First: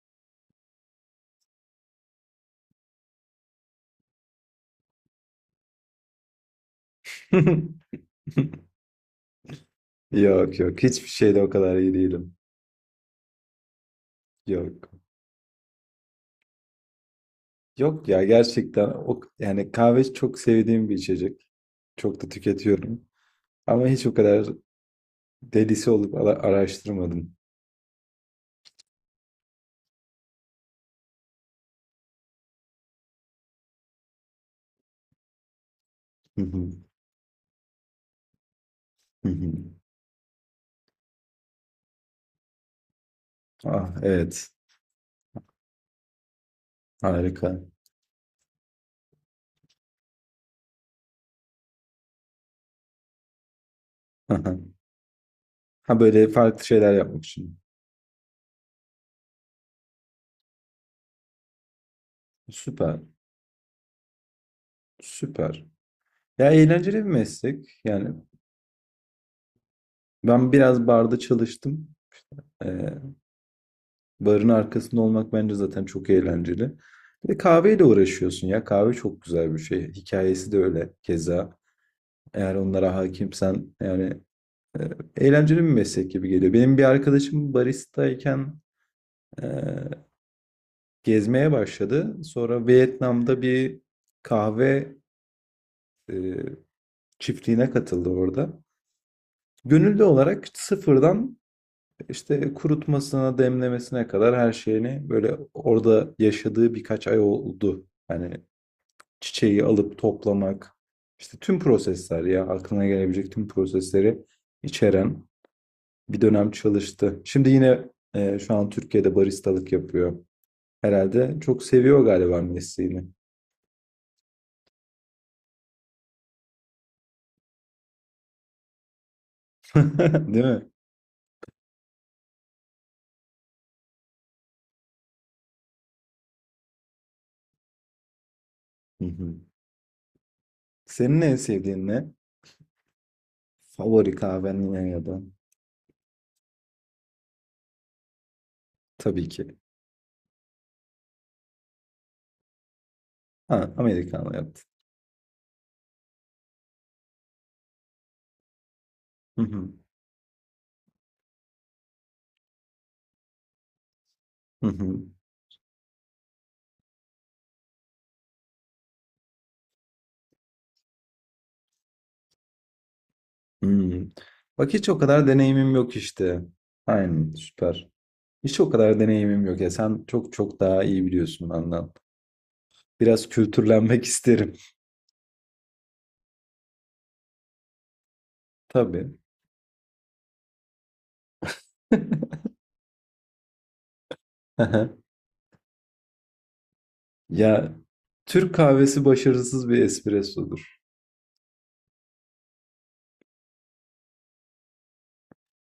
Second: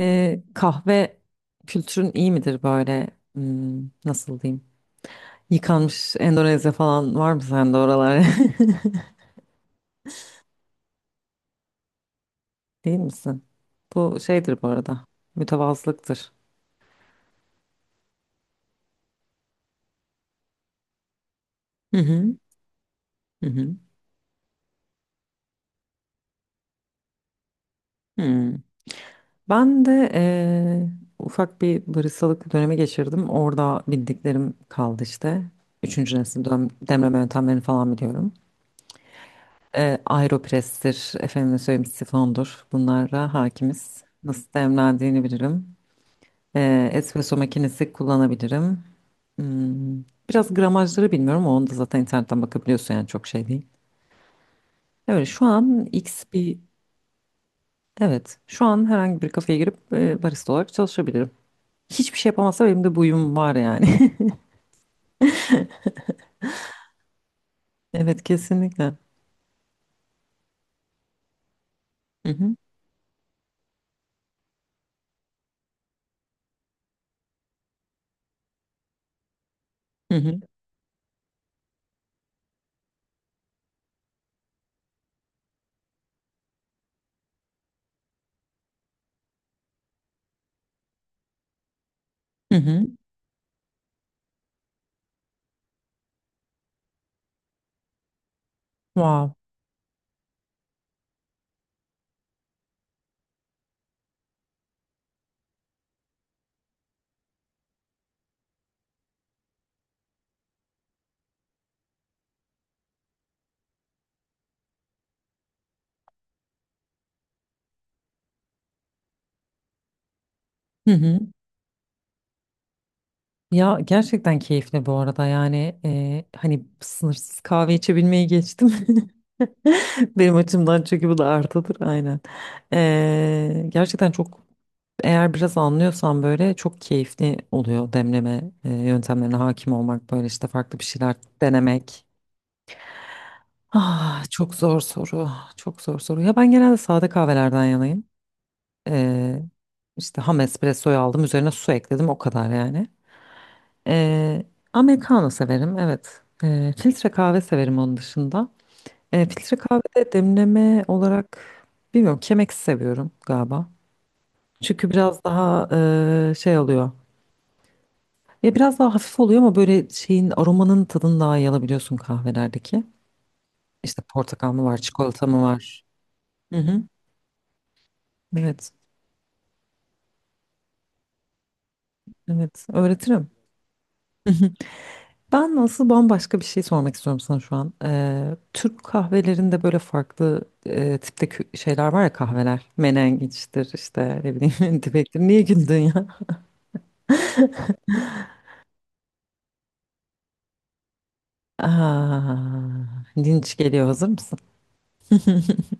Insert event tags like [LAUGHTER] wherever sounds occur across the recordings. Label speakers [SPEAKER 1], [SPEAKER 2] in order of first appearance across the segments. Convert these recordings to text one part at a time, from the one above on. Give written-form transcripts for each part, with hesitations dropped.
[SPEAKER 1] Kahve kültürün iyi midir böyle? Nasıl diyeyim? Yıkanmış Endonezya falan var mı sende
[SPEAKER 2] [LAUGHS]
[SPEAKER 1] oralar?
[SPEAKER 2] Yok, yok, hiçbir şeyde o kadar iyi değilim.
[SPEAKER 1] [LAUGHS] Değil misin? Bu şeydir bu
[SPEAKER 2] Yok.
[SPEAKER 1] arada. Mütevazılıktır.
[SPEAKER 2] Yok ya, gerçekten o yani kahve çok sevdiğim bir içecek.
[SPEAKER 1] Hı
[SPEAKER 2] Çok da
[SPEAKER 1] hı.
[SPEAKER 2] tüketiyorum.
[SPEAKER 1] Hı hı.
[SPEAKER 2] Ama hiç o kadar delisi olup araştırmadım.
[SPEAKER 1] Hmm. Ben de ufak bir baristalık dönemi geçirdim. Orada bildiklerim kaldı işte. Üçüncü
[SPEAKER 2] Hı
[SPEAKER 1] nesil
[SPEAKER 2] hı,
[SPEAKER 1] demleme yöntemlerini falan biliyorum.
[SPEAKER 2] hı hı.
[SPEAKER 1] Aeropress'tir, efendime söyleyeyim, sifondur. Bunlara
[SPEAKER 2] Ah,
[SPEAKER 1] hakimiz.
[SPEAKER 2] evet.
[SPEAKER 1] Nasıl demlendiğini bilirim. Espresso
[SPEAKER 2] Harika.
[SPEAKER 1] makinesi kullanabilirim. Hmm, Biraz gramajları bilmiyorum, ama onu da zaten internetten bakabiliyorsun, yani çok şey değil.
[SPEAKER 2] Hı hı.
[SPEAKER 1] Evet şu an
[SPEAKER 2] Ha,
[SPEAKER 1] X
[SPEAKER 2] böyle
[SPEAKER 1] bir
[SPEAKER 2] farklı şeyler yapmak için.
[SPEAKER 1] evet şu an herhangi bir kafeye girip barista olarak çalışabilirim. Hiçbir şey yapamazsa benim de bu
[SPEAKER 2] Süper.
[SPEAKER 1] uyum var yani.
[SPEAKER 2] Süper. Ya, eğlenceli bir meslek.
[SPEAKER 1] [LAUGHS]
[SPEAKER 2] Yani
[SPEAKER 1] Evet, kesinlikle.
[SPEAKER 2] ben biraz barda çalıştım.
[SPEAKER 1] Hı hı.
[SPEAKER 2] Barın arkasında olmak bence zaten çok eğlenceli. Bir de kahveyle uğraşıyorsun ya. Kahve çok güzel bir şey.
[SPEAKER 1] Hı hı.
[SPEAKER 2] Hikayesi de öyle keza. Eğer onlara hakimsen yani e, eğlenceli bir meslek gibi geliyor. Benim bir arkadaşım baristayken e, gezmeye başladı.
[SPEAKER 1] Hı
[SPEAKER 2] Sonra
[SPEAKER 1] hı.
[SPEAKER 2] Vietnam'da bir kahve e, çiftliğine katıldı orada.
[SPEAKER 1] Wow.
[SPEAKER 2] Gönüllü olarak sıfırdan işte kurutmasına, demlemesine kadar her şeyini böyle orada yaşadığı birkaç ay oldu. Hani çiçeği alıp toplamak, işte tüm prosesler ya aklına gelebilecek tüm prosesleri içeren bir dönem çalıştı. Şimdi yine şu an Türkiye'de baristalık yapıyor.
[SPEAKER 1] Hı hı.
[SPEAKER 2] Herhalde çok seviyor galiba mesleğini.
[SPEAKER 1] Ya gerçekten keyifli bu arada, yani hani sınırsız kahve içebilmeyi geçtim. [LAUGHS]
[SPEAKER 2] [LAUGHS]
[SPEAKER 1] Benim
[SPEAKER 2] Değil mi?
[SPEAKER 1] açımdan, çünkü bu da artıdır aynen. Gerçekten çok, eğer biraz anlıyorsan böyle çok keyifli oluyor, demleme
[SPEAKER 2] Hı
[SPEAKER 1] yöntemlerine
[SPEAKER 2] hı.
[SPEAKER 1] hakim olmak, böyle işte farklı bir şeyler
[SPEAKER 2] Senin en sevdiğin ne?
[SPEAKER 1] denemek.
[SPEAKER 2] Favori
[SPEAKER 1] Ah, çok
[SPEAKER 2] kahven
[SPEAKER 1] zor
[SPEAKER 2] ne ya da?
[SPEAKER 1] soru, çok zor soru. Ya ben genelde sade kahvelerden yanayım.
[SPEAKER 2] Tabii
[SPEAKER 1] E,
[SPEAKER 2] ki.
[SPEAKER 1] işte ham espressoyu aldım, üzerine su ekledim, o kadar yani.
[SPEAKER 2] Ha, Amerikanlı
[SPEAKER 1] Ee,
[SPEAKER 2] yaptın.
[SPEAKER 1] Americano severim, evet. Filtre kahve severim onun dışında.
[SPEAKER 2] Hı
[SPEAKER 1] Filtre
[SPEAKER 2] hı.
[SPEAKER 1] kahvede demleme olarak bilmiyorum, Chemex seviyorum galiba.
[SPEAKER 2] Hı
[SPEAKER 1] Çünkü
[SPEAKER 2] hı.
[SPEAKER 1] biraz daha şey oluyor. Ya biraz daha hafif oluyor, ama böyle şeyin, aromanın tadını daha iyi alabiliyorsun kahvelerdeki. İşte
[SPEAKER 2] Hmm.
[SPEAKER 1] portakal mı
[SPEAKER 2] Bak,
[SPEAKER 1] var,
[SPEAKER 2] hiç o kadar
[SPEAKER 1] çikolata mı
[SPEAKER 2] deneyimim
[SPEAKER 1] var?
[SPEAKER 2] yok işte.
[SPEAKER 1] Hı hı.
[SPEAKER 2] Aynen, süper. Hiç o
[SPEAKER 1] Evet,
[SPEAKER 2] kadar deneyimim yok ya. Sen çok çok daha iyi biliyorsun benden.
[SPEAKER 1] evet.
[SPEAKER 2] Biraz
[SPEAKER 1] Öğretirim.
[SPEAKER 2] kültürlenmek [LAUGHS] isterim.
[SPEAKER 1] [LAUGHS] Ben, nasıl, bambaşka bir şey sormak istiyorum sana şu an. Türk
[SPEAKER 2] Tabii.
[SPEAKER 1] kahvelerinde böyle farklı tipte şeyler var ya, kahveler. Menengiçtir işte, ne bileyim, [LAUGHS]
[SPEAKER 2] Aha.
[SPEAKER 1] dibektir. Niye güldün ya?
[SPEAKER 2] Ya, Türk kahvesi başarısız bir espressodur.
[SPEAKER 1] [LAUGHS] Aa, linç geliyor, hazır mısın?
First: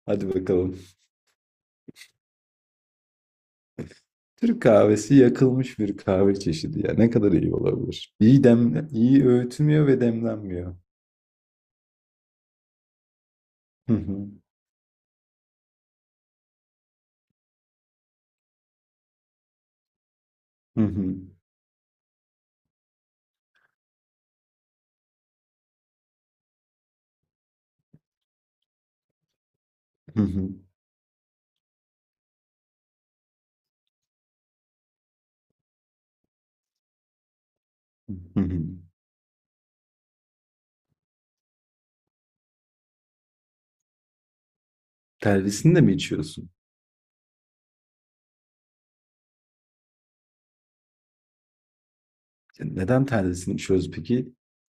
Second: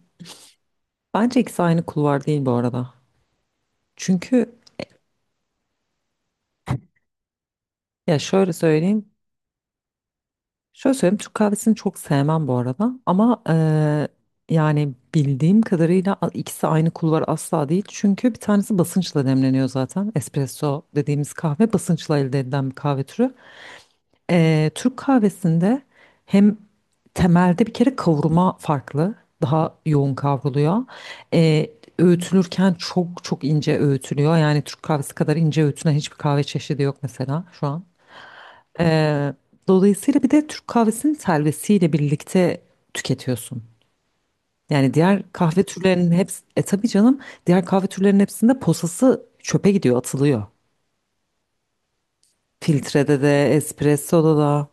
[SPEAKER 2] Hadi bakalım.
[SPEAKER 1] Bence ikisi aynı kulvar değil bu arada. Çünkü
[SPEAKER 2] Türk kahvesi yakılmış bir kahve çeşidi ya. Ne kadar iyi olabilir?
[SPEAKER 1] ya
[SPEAKER 2] İyi
[SPEAKER 1] şöyle
[SPEAKER 2] dem
[SPEAKER 1] söyleyeyim.
[SPEAKER 2] iyi öğütülmüyor ve demlenmiyor.
[SPEAKER 1] Şöyle söyleyeyim, Türk kahvesini çok sevmem bu arada ama
[SPEAKER 2] Hı hı.
[SPEAKER 1] yani bildiğim kadarıyla ikisi aynı kulvar asla değil. Çünkü bir tanesi basınçla demleniyor zaten.
[SPEAKER 2] Hı
[SPEAKER 1] Espresso
[SPEAKER 2] hı.
[SPEAKER 1] dediğimiz kahve basınçla elde edilen bir kahve türü. Türk kahvesinde hem temelde bir kere kavurma farklı. Daha yoğun
[SPEAKER 2] Hı hı.
[SPEAKER 1] kavruluyor. Eee, Öğütülürken çok çok ince öğütülüyor. Yani Türk kahvesi kadar ince öğütülen hiçbir kahve çeşidi yok mesela şu an.
[SPEAKER 2] Hı hı.
[SPEAKER 1] Ee, Dolayısıyla bir de Türk kahvesinin telvesiyle birlikte tüketiyorsun. Yani diğer kahve
[SPEAKER 2] Telvesini de mi
[SPEAKER 1] türlerinin hepsi,
[SPEAKER 2] içiyorsun?
[SPEAKER 1] tabii canım, diğer kahve türlerinin hepsinde posası çöpe gidiyor, atılıyor.
[SPEAKER 2] Ya neden
[SPEAKER 1] Filtrede de,
[SPEAKER 2] telvesini içiyoruz peki?
[SPEAKER 1] espressoda da.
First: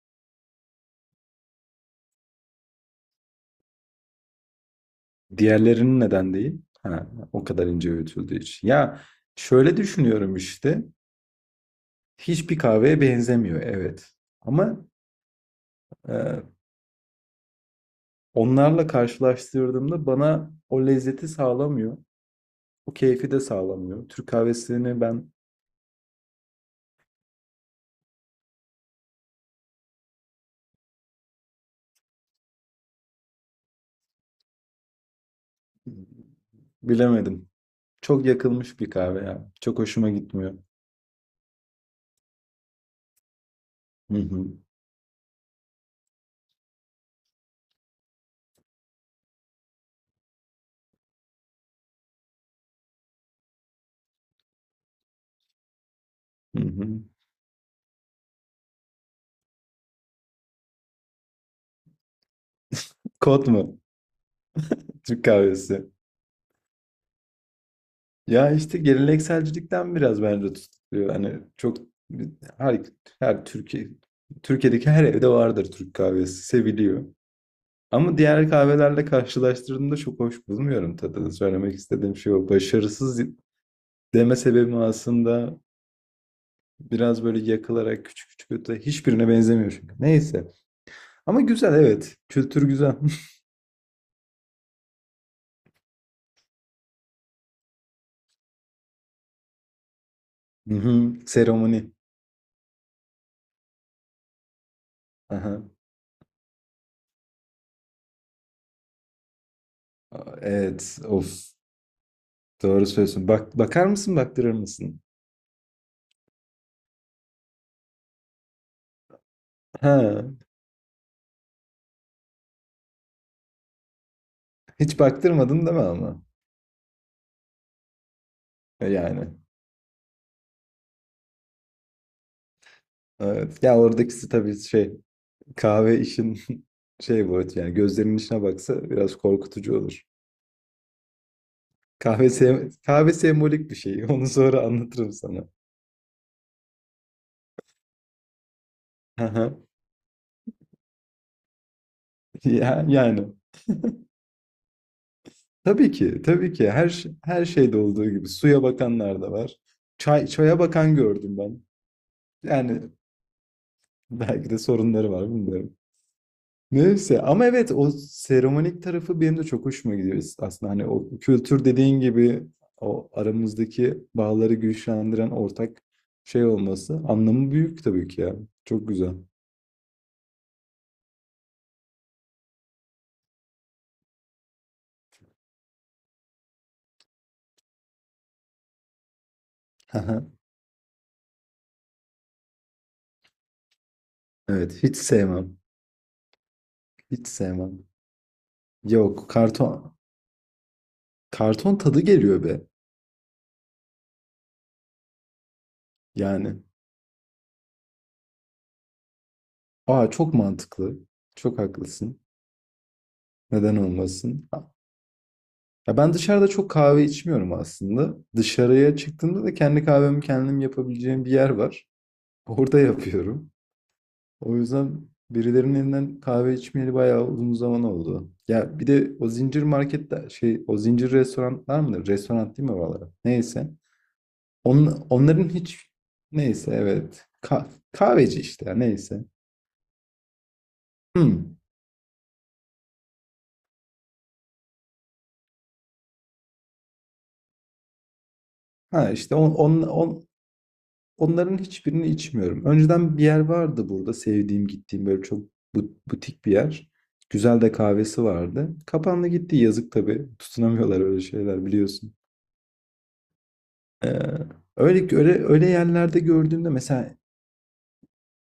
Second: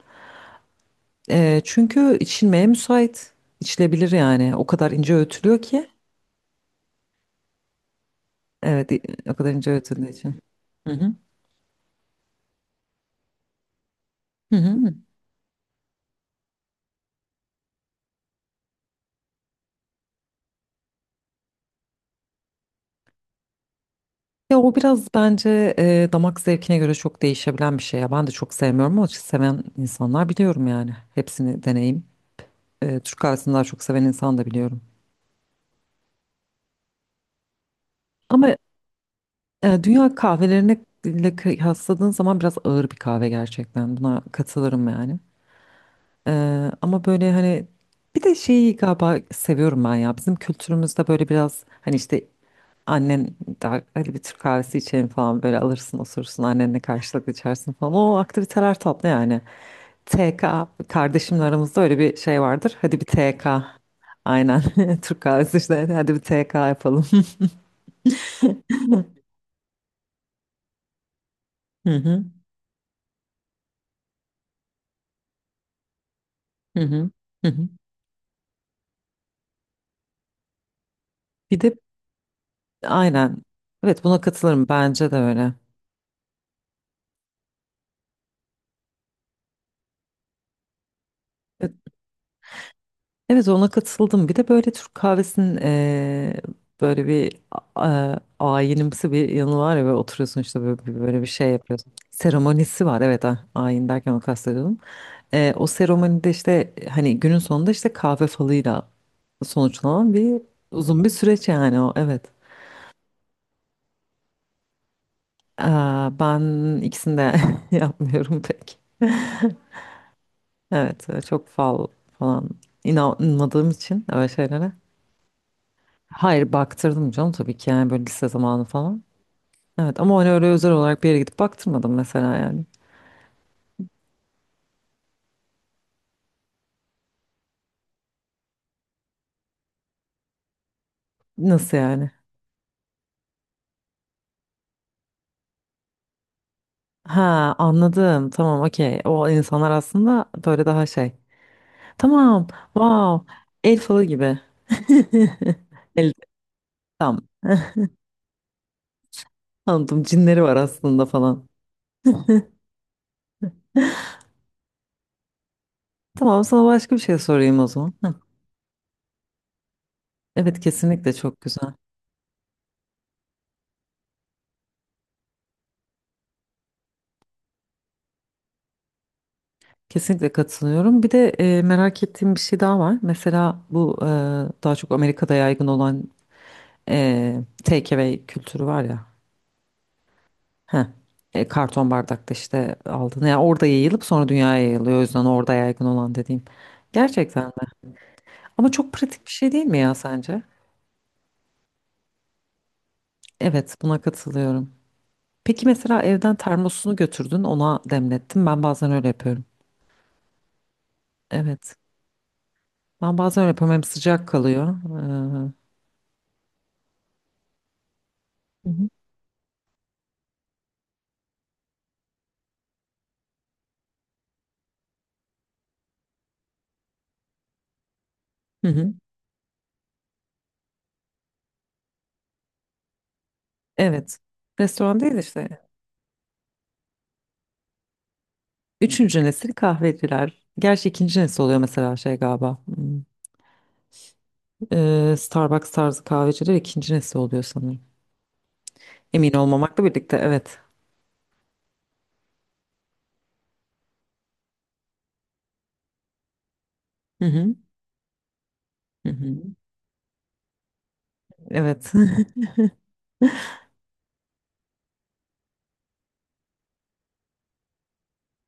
[SPEAKER 1] Çünkü içilmeye müsait. İçilebilir yani. O kadar ince öğütülüyor ki.
[SPEAKER 2] Diğerlerinin neden değil? Ha, o kadar ince öğütüldüğü için.
[SPEAKER 1] Evet,
[SPEAKER 2] Ya,
[SPEAKER 1] o kadar ince
[SPEAKER 2] şöyle
[SPEAKER 1] öğütüldüğü
[SPEAKER 2] düşünüyorum
[SPEAKER 1] için.
[SPEAKER 2] işte.
[SPEAKER 1] Hı hı.
[SPEAKER 2] Hiçbir kahveye benzemiyor, evet.
[SPEAKER 1] Hı
[SPEAKER 2] Ama
[SPEAKER 1] hı.
[SPEAKER 2] e, onlarla karşılaştırdığımda bana o lezzeti sağlamıyor. O keyfi de sağlamıyor. Türk
[SPEAKER 1] Ya o
[SPEAKER 2] kahvesini
[SPEAKER 1] biraz
[SPEAKER 2] ben
[SPEAKER 1] bence damak zevkine göre çok değişebilen bir şey ya. Ben de çok sevmiyorum ama seven insanlar biliyorum yani. Hepsini deneyim. Türk kahvesini daha çok seven insan da biliyorum.
[SPEAKER 2] bilemedim. Çok
[SPEAKER 1] Ama
[SPEAKER 2] yakılmış bir kahve ya. Çok hoşuma
[SPEAKER 1] dünya
[SPEAKER 2] gitmiyor.
[SPEAKER 1] kahvelerine ile kıyasladığın zaman biraz ağır bir kahve gerçekten.
[SPEAKER 2] Hı
[SPEAKER 1] Buna
[SPEAKER 2] hı,
[SPEAKER 1] katılırım yani. E, ama böyle hani bir de şeyi galiba seviyorum ben ya. Bizim kültürümüzde böyle biraz hani işte annen, daha, hadi bir Türk kahvesi içelim falan, böyle alırsın, osursun
[SPEAKER 2] hı
[SPEAKER 1] annenle
[SPEAKER 2] hı.
[SPEAKER 1] karşılıklı içersin falan. O aktiviteler tatlı yani. TK, kardeşimle aramızda öyle bir şey vardır. Hadi bir
[SPEAKER 2] Kod
[SPEAKER 1] TK.
[SPEAKER 2] mu?
[SPEAKER 1] Aynen. [LAUGHS] Türk
[SPEAKER 2] Türk
[SPEAKER 1] kahvesi işte.
[SPEAKER 2] kahvesi.
[SPEAKER 1] Hadi bir TK yapalım. [LAUGHS]
[SPEAKER 2] Ya işte gelenekselcilikten biraz bence tutuluyor. Hani çok
[SPEAKER 1] Hı hı.
[SPEAKER 2] her, her Türkiye'deki her evde vardır, Türk kahvesi
[SPEAKER 1] Hı
[SPEAKER 2] seviliyor.
[SPEAKER 1] hı. Hı hı.
[SPEAKER 2] Ama diğer kahvelerle karşılaştırdığımda çok hoş bulmuyorum tadını.
[SPEAKER 1] Bir
[SPEAKER 2] Söylemek
[SPEAKER 1] de
[SPEAKER 2] istediğim şey o. Başarısız
[SPEAKER 1] aynen. Evet, buna
[SPEAKER 2] deme
[SPEAKER 1] katılırım,
[SPEAKER 2] sebebim
[SPEAKER 1] bence de öyle.
[SPEAKER 2] aslında biraz böyle yakılarak küçük küçük öte hiçbirine benzemiyor çünkü. Neyse. Ama güzel,
[SPEAKER 1] Evet,
[SPEAKER 2] evet. Kültür güzel.
[SPEAKER 1] evet, ona katıldım. Bir de böyle Türk kahvesinin böyle bir ayinimsi bir yanı var ya, böyle oturuyorsun işte,
[SPEAKER 2] [LAUGHS] Hı
[SPEAKER 1] böyle,
[SPEAKER 2] hı.
[SPEAKER 1] böyle bir şey
[SPEAKER 2] Seremoni.
[SPEAKER 1] yapıyorsun. Seremonisi var, evet, ha, ayin derken onu kastediyordum.
[SPEAKER 2] Aha.
[SPEAKER 1] O seremonide işte, hani günün sonunda işte kahve falıyla sonuçlanan bir
[SPEAKER 2] Evet.
[SPEAKER 1] uzun bir süreç
[SPEAKER 2] Of.
[SPEAKER 1] yani, o, evet.
[SPEAKER 2] Doğru söylüyorsun. Bak, bakar mısın, baktırır mısın?
[SPEAKER 1] Aa, ben ikisini de [LAUGHS] yapmıyorum pek.
[SPEAKER 2] Ha.
[SPEAKER 1] Evet, çok fal falan inanmadığım için öyle şeylere.
[SPEAKER 2] Hiç baktırmadın değil mi ama?
[SPEAKER 1] Hayır, baktırdım canım tabii ki, yani böyle lise zamanı
[SPEAKER 2] E,
[SPEAKER 1] falan.
[SPEAKER 2] yani.
[SPEAKER 1] Evet, ama hani öyle özel olarak bir yere gidip baktırmadım mesela yani.
[SPEAKER 2] Evet. Ya oradakisi tabii şey kahve işin [LAUGHS] şey bu evet yani gözlerinin içine baksa biraz korkutucu olur.
[SPEAKER 1] Nasıl yani?
[SPEAKER 2] Kahve sembolik bir şey. [LAUGHS] Onu sonra anlatırım sana.
[SPEAKER 1] Ha, anladım, tamam, okey. O
[SPEAKER 2] Aha.
[SPEAKER 1] insanlar aslında böyle daha şey. Tamam,
[SPEAKER 2] Ya, yani,
[SPEAKER 1] wow, el falı gibi. [LAUGHS]
[SPEAKER 2] tabii
[SPEAKER 1] El,
[SPEAKER 2] ki, tabii ki,
[SPEAKER 1] tam.
[SPEAKER 2] her şeyde
[SPEAKER 1] [LAUGHS]
[SPEAKER 2] olduğu gibi suya bakanlar da var.
[SPEAKER 1] Anladım,
[SPEAKER 2] Çay,
[SPEAKER 1] cinleri var
[SPEAKER 2] çaya bakan
[SPEAKER 1] aslında
[SPEAKER 2] gördüm
[SPEAKER 1] falan.
[SPEAKER 2] ben.
[SPEAKER 1] [LAUGHS]
[SPEAKER 2] Yani belki de sorunları var bilmiyorum.
[SPEAKER 1] Tamam, sana başka bir şey
[SPEAKER 2] Neyse, ama
[SPEAKER 1] sorayım o
[SPEAKER 2] evet, o
[SPEAKER 1] zaman. Hı.
[SPEAKER 2] seremonik tarafı benim de çok hoşuma gidiyor. Biz
[SPEAKER 1] Evet,
[SPEAKER 2] aslında hani o
[SPEAKER 1] kesinlikle çok
[SPEAKER 2] kültür
[SPEAKER 1] güzel.
[SPEAKER 2] dediğin gibi o aramızdaki bağları güçlendiren ortak şey olması anlamı büyük tabii ki ya, çok güzel.
[SPEAKER 1] Kesinlikle katılıyorum. Bir de merak ettiğim bir şey daha var. Mesela bu daha çok Amerika'da yaygın olan e, takeaway kültürü var ya.
[SPEAKER 2] Aha.
[SPEAKER 1] Heh, karton bardakta işte aldın. Yani orada yayılıp sonra dünyaya
[SPEAKER 2] Evet,
[SPEAKER 1] yayılıyor.
[SPEAKER 2] hiç
[SPEAKER 1] O yüzden orada
[SPEAKER 2] sevmem,
[SPEAKER 1] yaygın olan dediğim.
[SPEAKER 2] hiç
[SPEAKER 1] Gerçekten mi?
[SPEAKER 2] sevmem,
[SPEAKER 1] Ama çok pratik
[SPEAKER 2] yok,
[SPEAKER 1] bir şey değil mi
[SPEAKER 2] karton
[SPEAKER 1] ya, sence?
[SPEAKER 2] karton tadı geliyor be.
[SPEAKER 1] Evet, buna katılıyorum. Peki mesela evden
[SPEAKER 2] Yani,
[SPEAKER 1] termosunu götürdün, ona demlettin. Ben bazen öyle yapıyorum.
[SPEAKER 2] aa, çok mantıklı, çok
[SPEAKER 1] Evet.
[SPEAKER 2] haklısın,
[SPEAKER 1] Ben bazen öyle yapıyorum.
[SPEAKER 2] neden
[SPEAKER 1] Hem sıcak
[SPEAKER 2] olmasın.
[SPEAKER 1] kalıyor.
[SPEAKER 2] Ya ben dışarıda çok kahve içmiyorum, aslında
[SPEAKER 1] Hı hı.
[SPEAKER 2] dışarıya çıktığımda da kendi kahvemi kendim yapabileceğim bir yer var. Orada yapıyorum. O yüzden birilerinin elinden kahve içmeyeli bayağı uzun zaman oldu.
[SPEAKER 1] Hı
[SPEAKER 2] Ya bir
[SPEAKER 1] hı.
[SPEAKER 2] de o zincir marketler, şey, o zincir restoranlar mıdır? Restoran değil mi oralara? Neyse.
[SPEAKER 1] Evet. Restoran değil
[SPEAKER 2] Onların
[SPEAKER 1] işte.
[SPEAKER 2] hiç neyse evet. Kahveci işte ya
[SPEAKER 1] Üçüncü
[SPEAKER 2] neyse.
[SPEAKER 1] nesil kahveciler. Gerçi ikinci nesil
[SPEAKER 2] Hmm.
[SPEAKER 1] oluyor mesela, şey galiba. Hmm. Starbucks tarzı kahveciler ikinci nesil oluyor sanırım.
[SPEAKER 2] Ha
[SPEAKER 1] Emin
[SPEAKER 2] işte
[SPEAKER 1] olmamakla birlikte, evet.
[SPEAKER 2] onların hiçbirini içmiyorum. Önceden bir yer vardı burada sevdiğim, gittiğim, böyle çok butik bir yer.
[SPEAKER 1] Hı hı.
[SPEAKER 2] Güzel de kahvesi vardı.
[SPEAKER 1] Hı
[SPEAKER 2] Kapandı
[SPEAKER 1] hı.
[SPEAKER 2] gitti, yazık tabii. Tutunamıyorlar öyle şeyler,
[SPEAKER 1] Evet.
[SPEAKER 2] biliyorsun. Ee, öyle öyle öyle yerlerde gördüğümde mesela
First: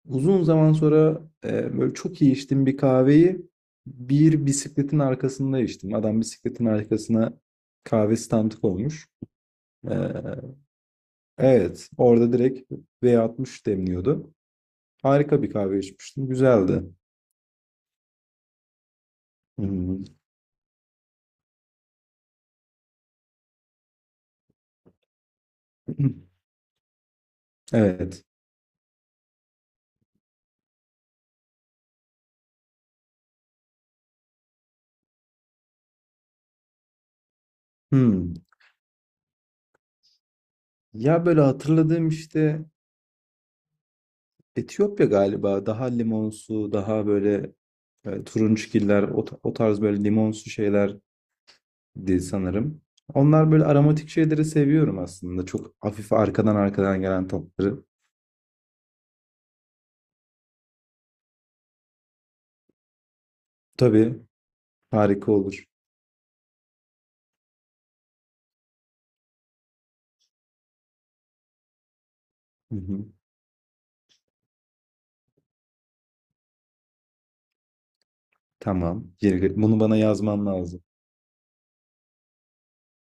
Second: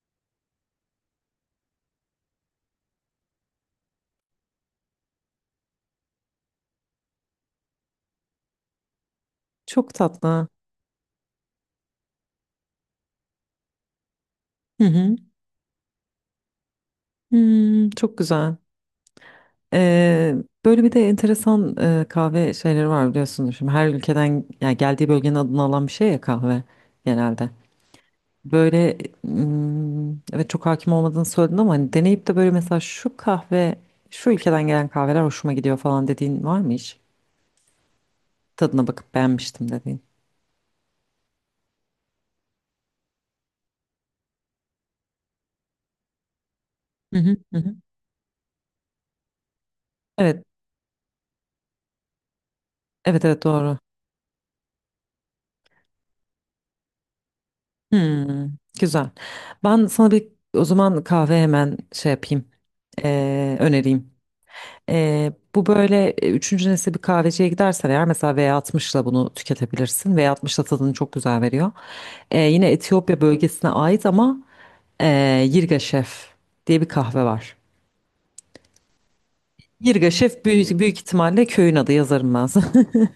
[SPEAKER 2] uzun zaman sonra böyle çok iyi içtiğim bir kahveyi bir bisikletin arkasında içtim. Adam bisikletin arkasına kahve standı koymuş.
[SPEAKER 1] [LAUGHS]
[SPEAKER 2] Ee,
[SPEAKER 1] Çok tatlı.
[SPEAKER 2] evet, orada direkt V60 demliyordu.
[SPEAKER 1] Hı hı.
[SPEAKER 2] Harika bir kahve içmiştim. Güzeldi.
[SPEAKER 1] Hmm, çok güzel.
[SPEAKER 2] Hmm.
[SPEAKER 1] Ee, Böyle bir de enteresan kahve şeyleri var, biliyorsunuz. Şimdi her ülkeden, yani geldiği bölgenin adını alan bir şey ya
[SPEAKER 2] [CLEARS THROAT]
[SPEAKER 1] kahve genelde.
[SPEAKER 2] Evet.
[SPEAKER 1] Böyle evet, çok hakim olmadığını söyledin, ama hani deneyip de böyle, mesela şu kahve, şu ülkeden gelen kahveler hoşuma gidiyor falan dediğin var mı hiç?
[SPEAKER 2] Hmm.
[SPEAKER 1] Tadına bakıp beğenmiştim dediğin.
[SPEAKER 2] Ya böyle hatırladığım işte Etiyopya galiba daha limonsu, daha
[SPEAKER 1] Hı hı,
[SPEAKER 2] böyle
[SPEAKER 1] hı hı.
[SPEAKER 2] turunçgiller, o, o tarz böyle
[SPEAKER 1] Evet,
[SPEAKER 2] limonsu şeyler di sanırım.
[SPEAKER 1] evet, evet,
[SPEAKER 2] Onlar böyle
[SPEAKER 1] doğru.
[SPEAKER 2] aromatik şeyleri seviyorum aslında. Çok hafif arkadan arkadan gelen tatları.
[SPEAKER 1] Hmm, Güzel. Ben sana bir, o zaman kahve hemen şey yapayım, önereyim.
[SPEAKER 2] Tabii, harika olur.
[SPEAKER 1] Bu böyle, üçüncü nesil bir kahveciye gidersen eğer, mesela V60'la bunu tüketebilirsin. V60'la tadını çok güzel veriyor. Yine
[SPEAKER 2] Hı hı.
[SPEAKER 1] Etiyopya bölgesine ait ama, Ee, Yirga Şef diye bir kahve var.
[SPEAKER 2] Tamam. Bunu bana
[SPEAKER 1] Yirga Şef,
[SPEAKER 2] yazman
[SPEAKER 1] büyük,
[SPEAKER 2] lazım.
[SPEAKER 1] büyük ihtimalle köyün adı, yazarım ben sana.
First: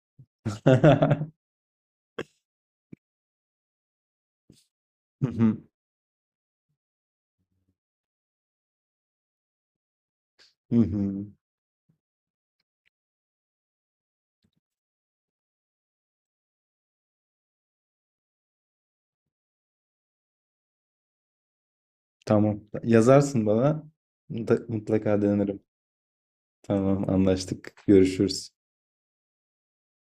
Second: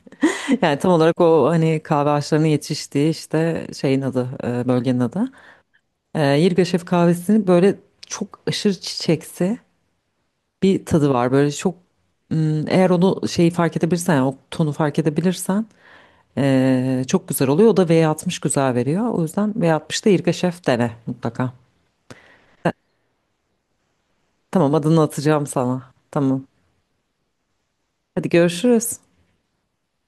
[SPEAKER 1] [LAUGHS]
[SPEAKER 2] [LAUGHS]
[SPEAKER 1] Yani tam olarak
[SPEAKER 2] Hı
[SPEAKER 1] o, hani kahve ağaçlarının yetiştiği işte şeyin adı, bölgenin adı.
[SPEAKER 2] hı.
[SPEAKER 1] Yirga Şef kahvesinin böyle çok aşırı çiçeksi
[SPEAKER 2] Hı
[SPEAKER 1] bir tadı
[SPEAKER 2] hı.
[SPEAKER 1] var. Böyle çok eğer onu, şeyi fark edebilirsen yani o tonu fark edebilirsen, çok güzel oluyor. O da V60 güzel veriyor. O yüzden V60'da Yirga Şef dene mutlaka.
[SPEAKER 2] Tamam. Yazarsın bana. Mutlaka,
[SPEAKER 1] Tamam, adını
[SPEAKER 2] mutlaka
[SPEAKER 1] atacağım
[SPEAKER 2] denerim.
[SPEAKER 1] sana. Tamam.
[SPEAKER 2] Tamam, anlaştık.
[SPEAKER 1] Hadi
[SPEAKER 2] Görüşürüz.
[SPEAKER 1] görüşürüz.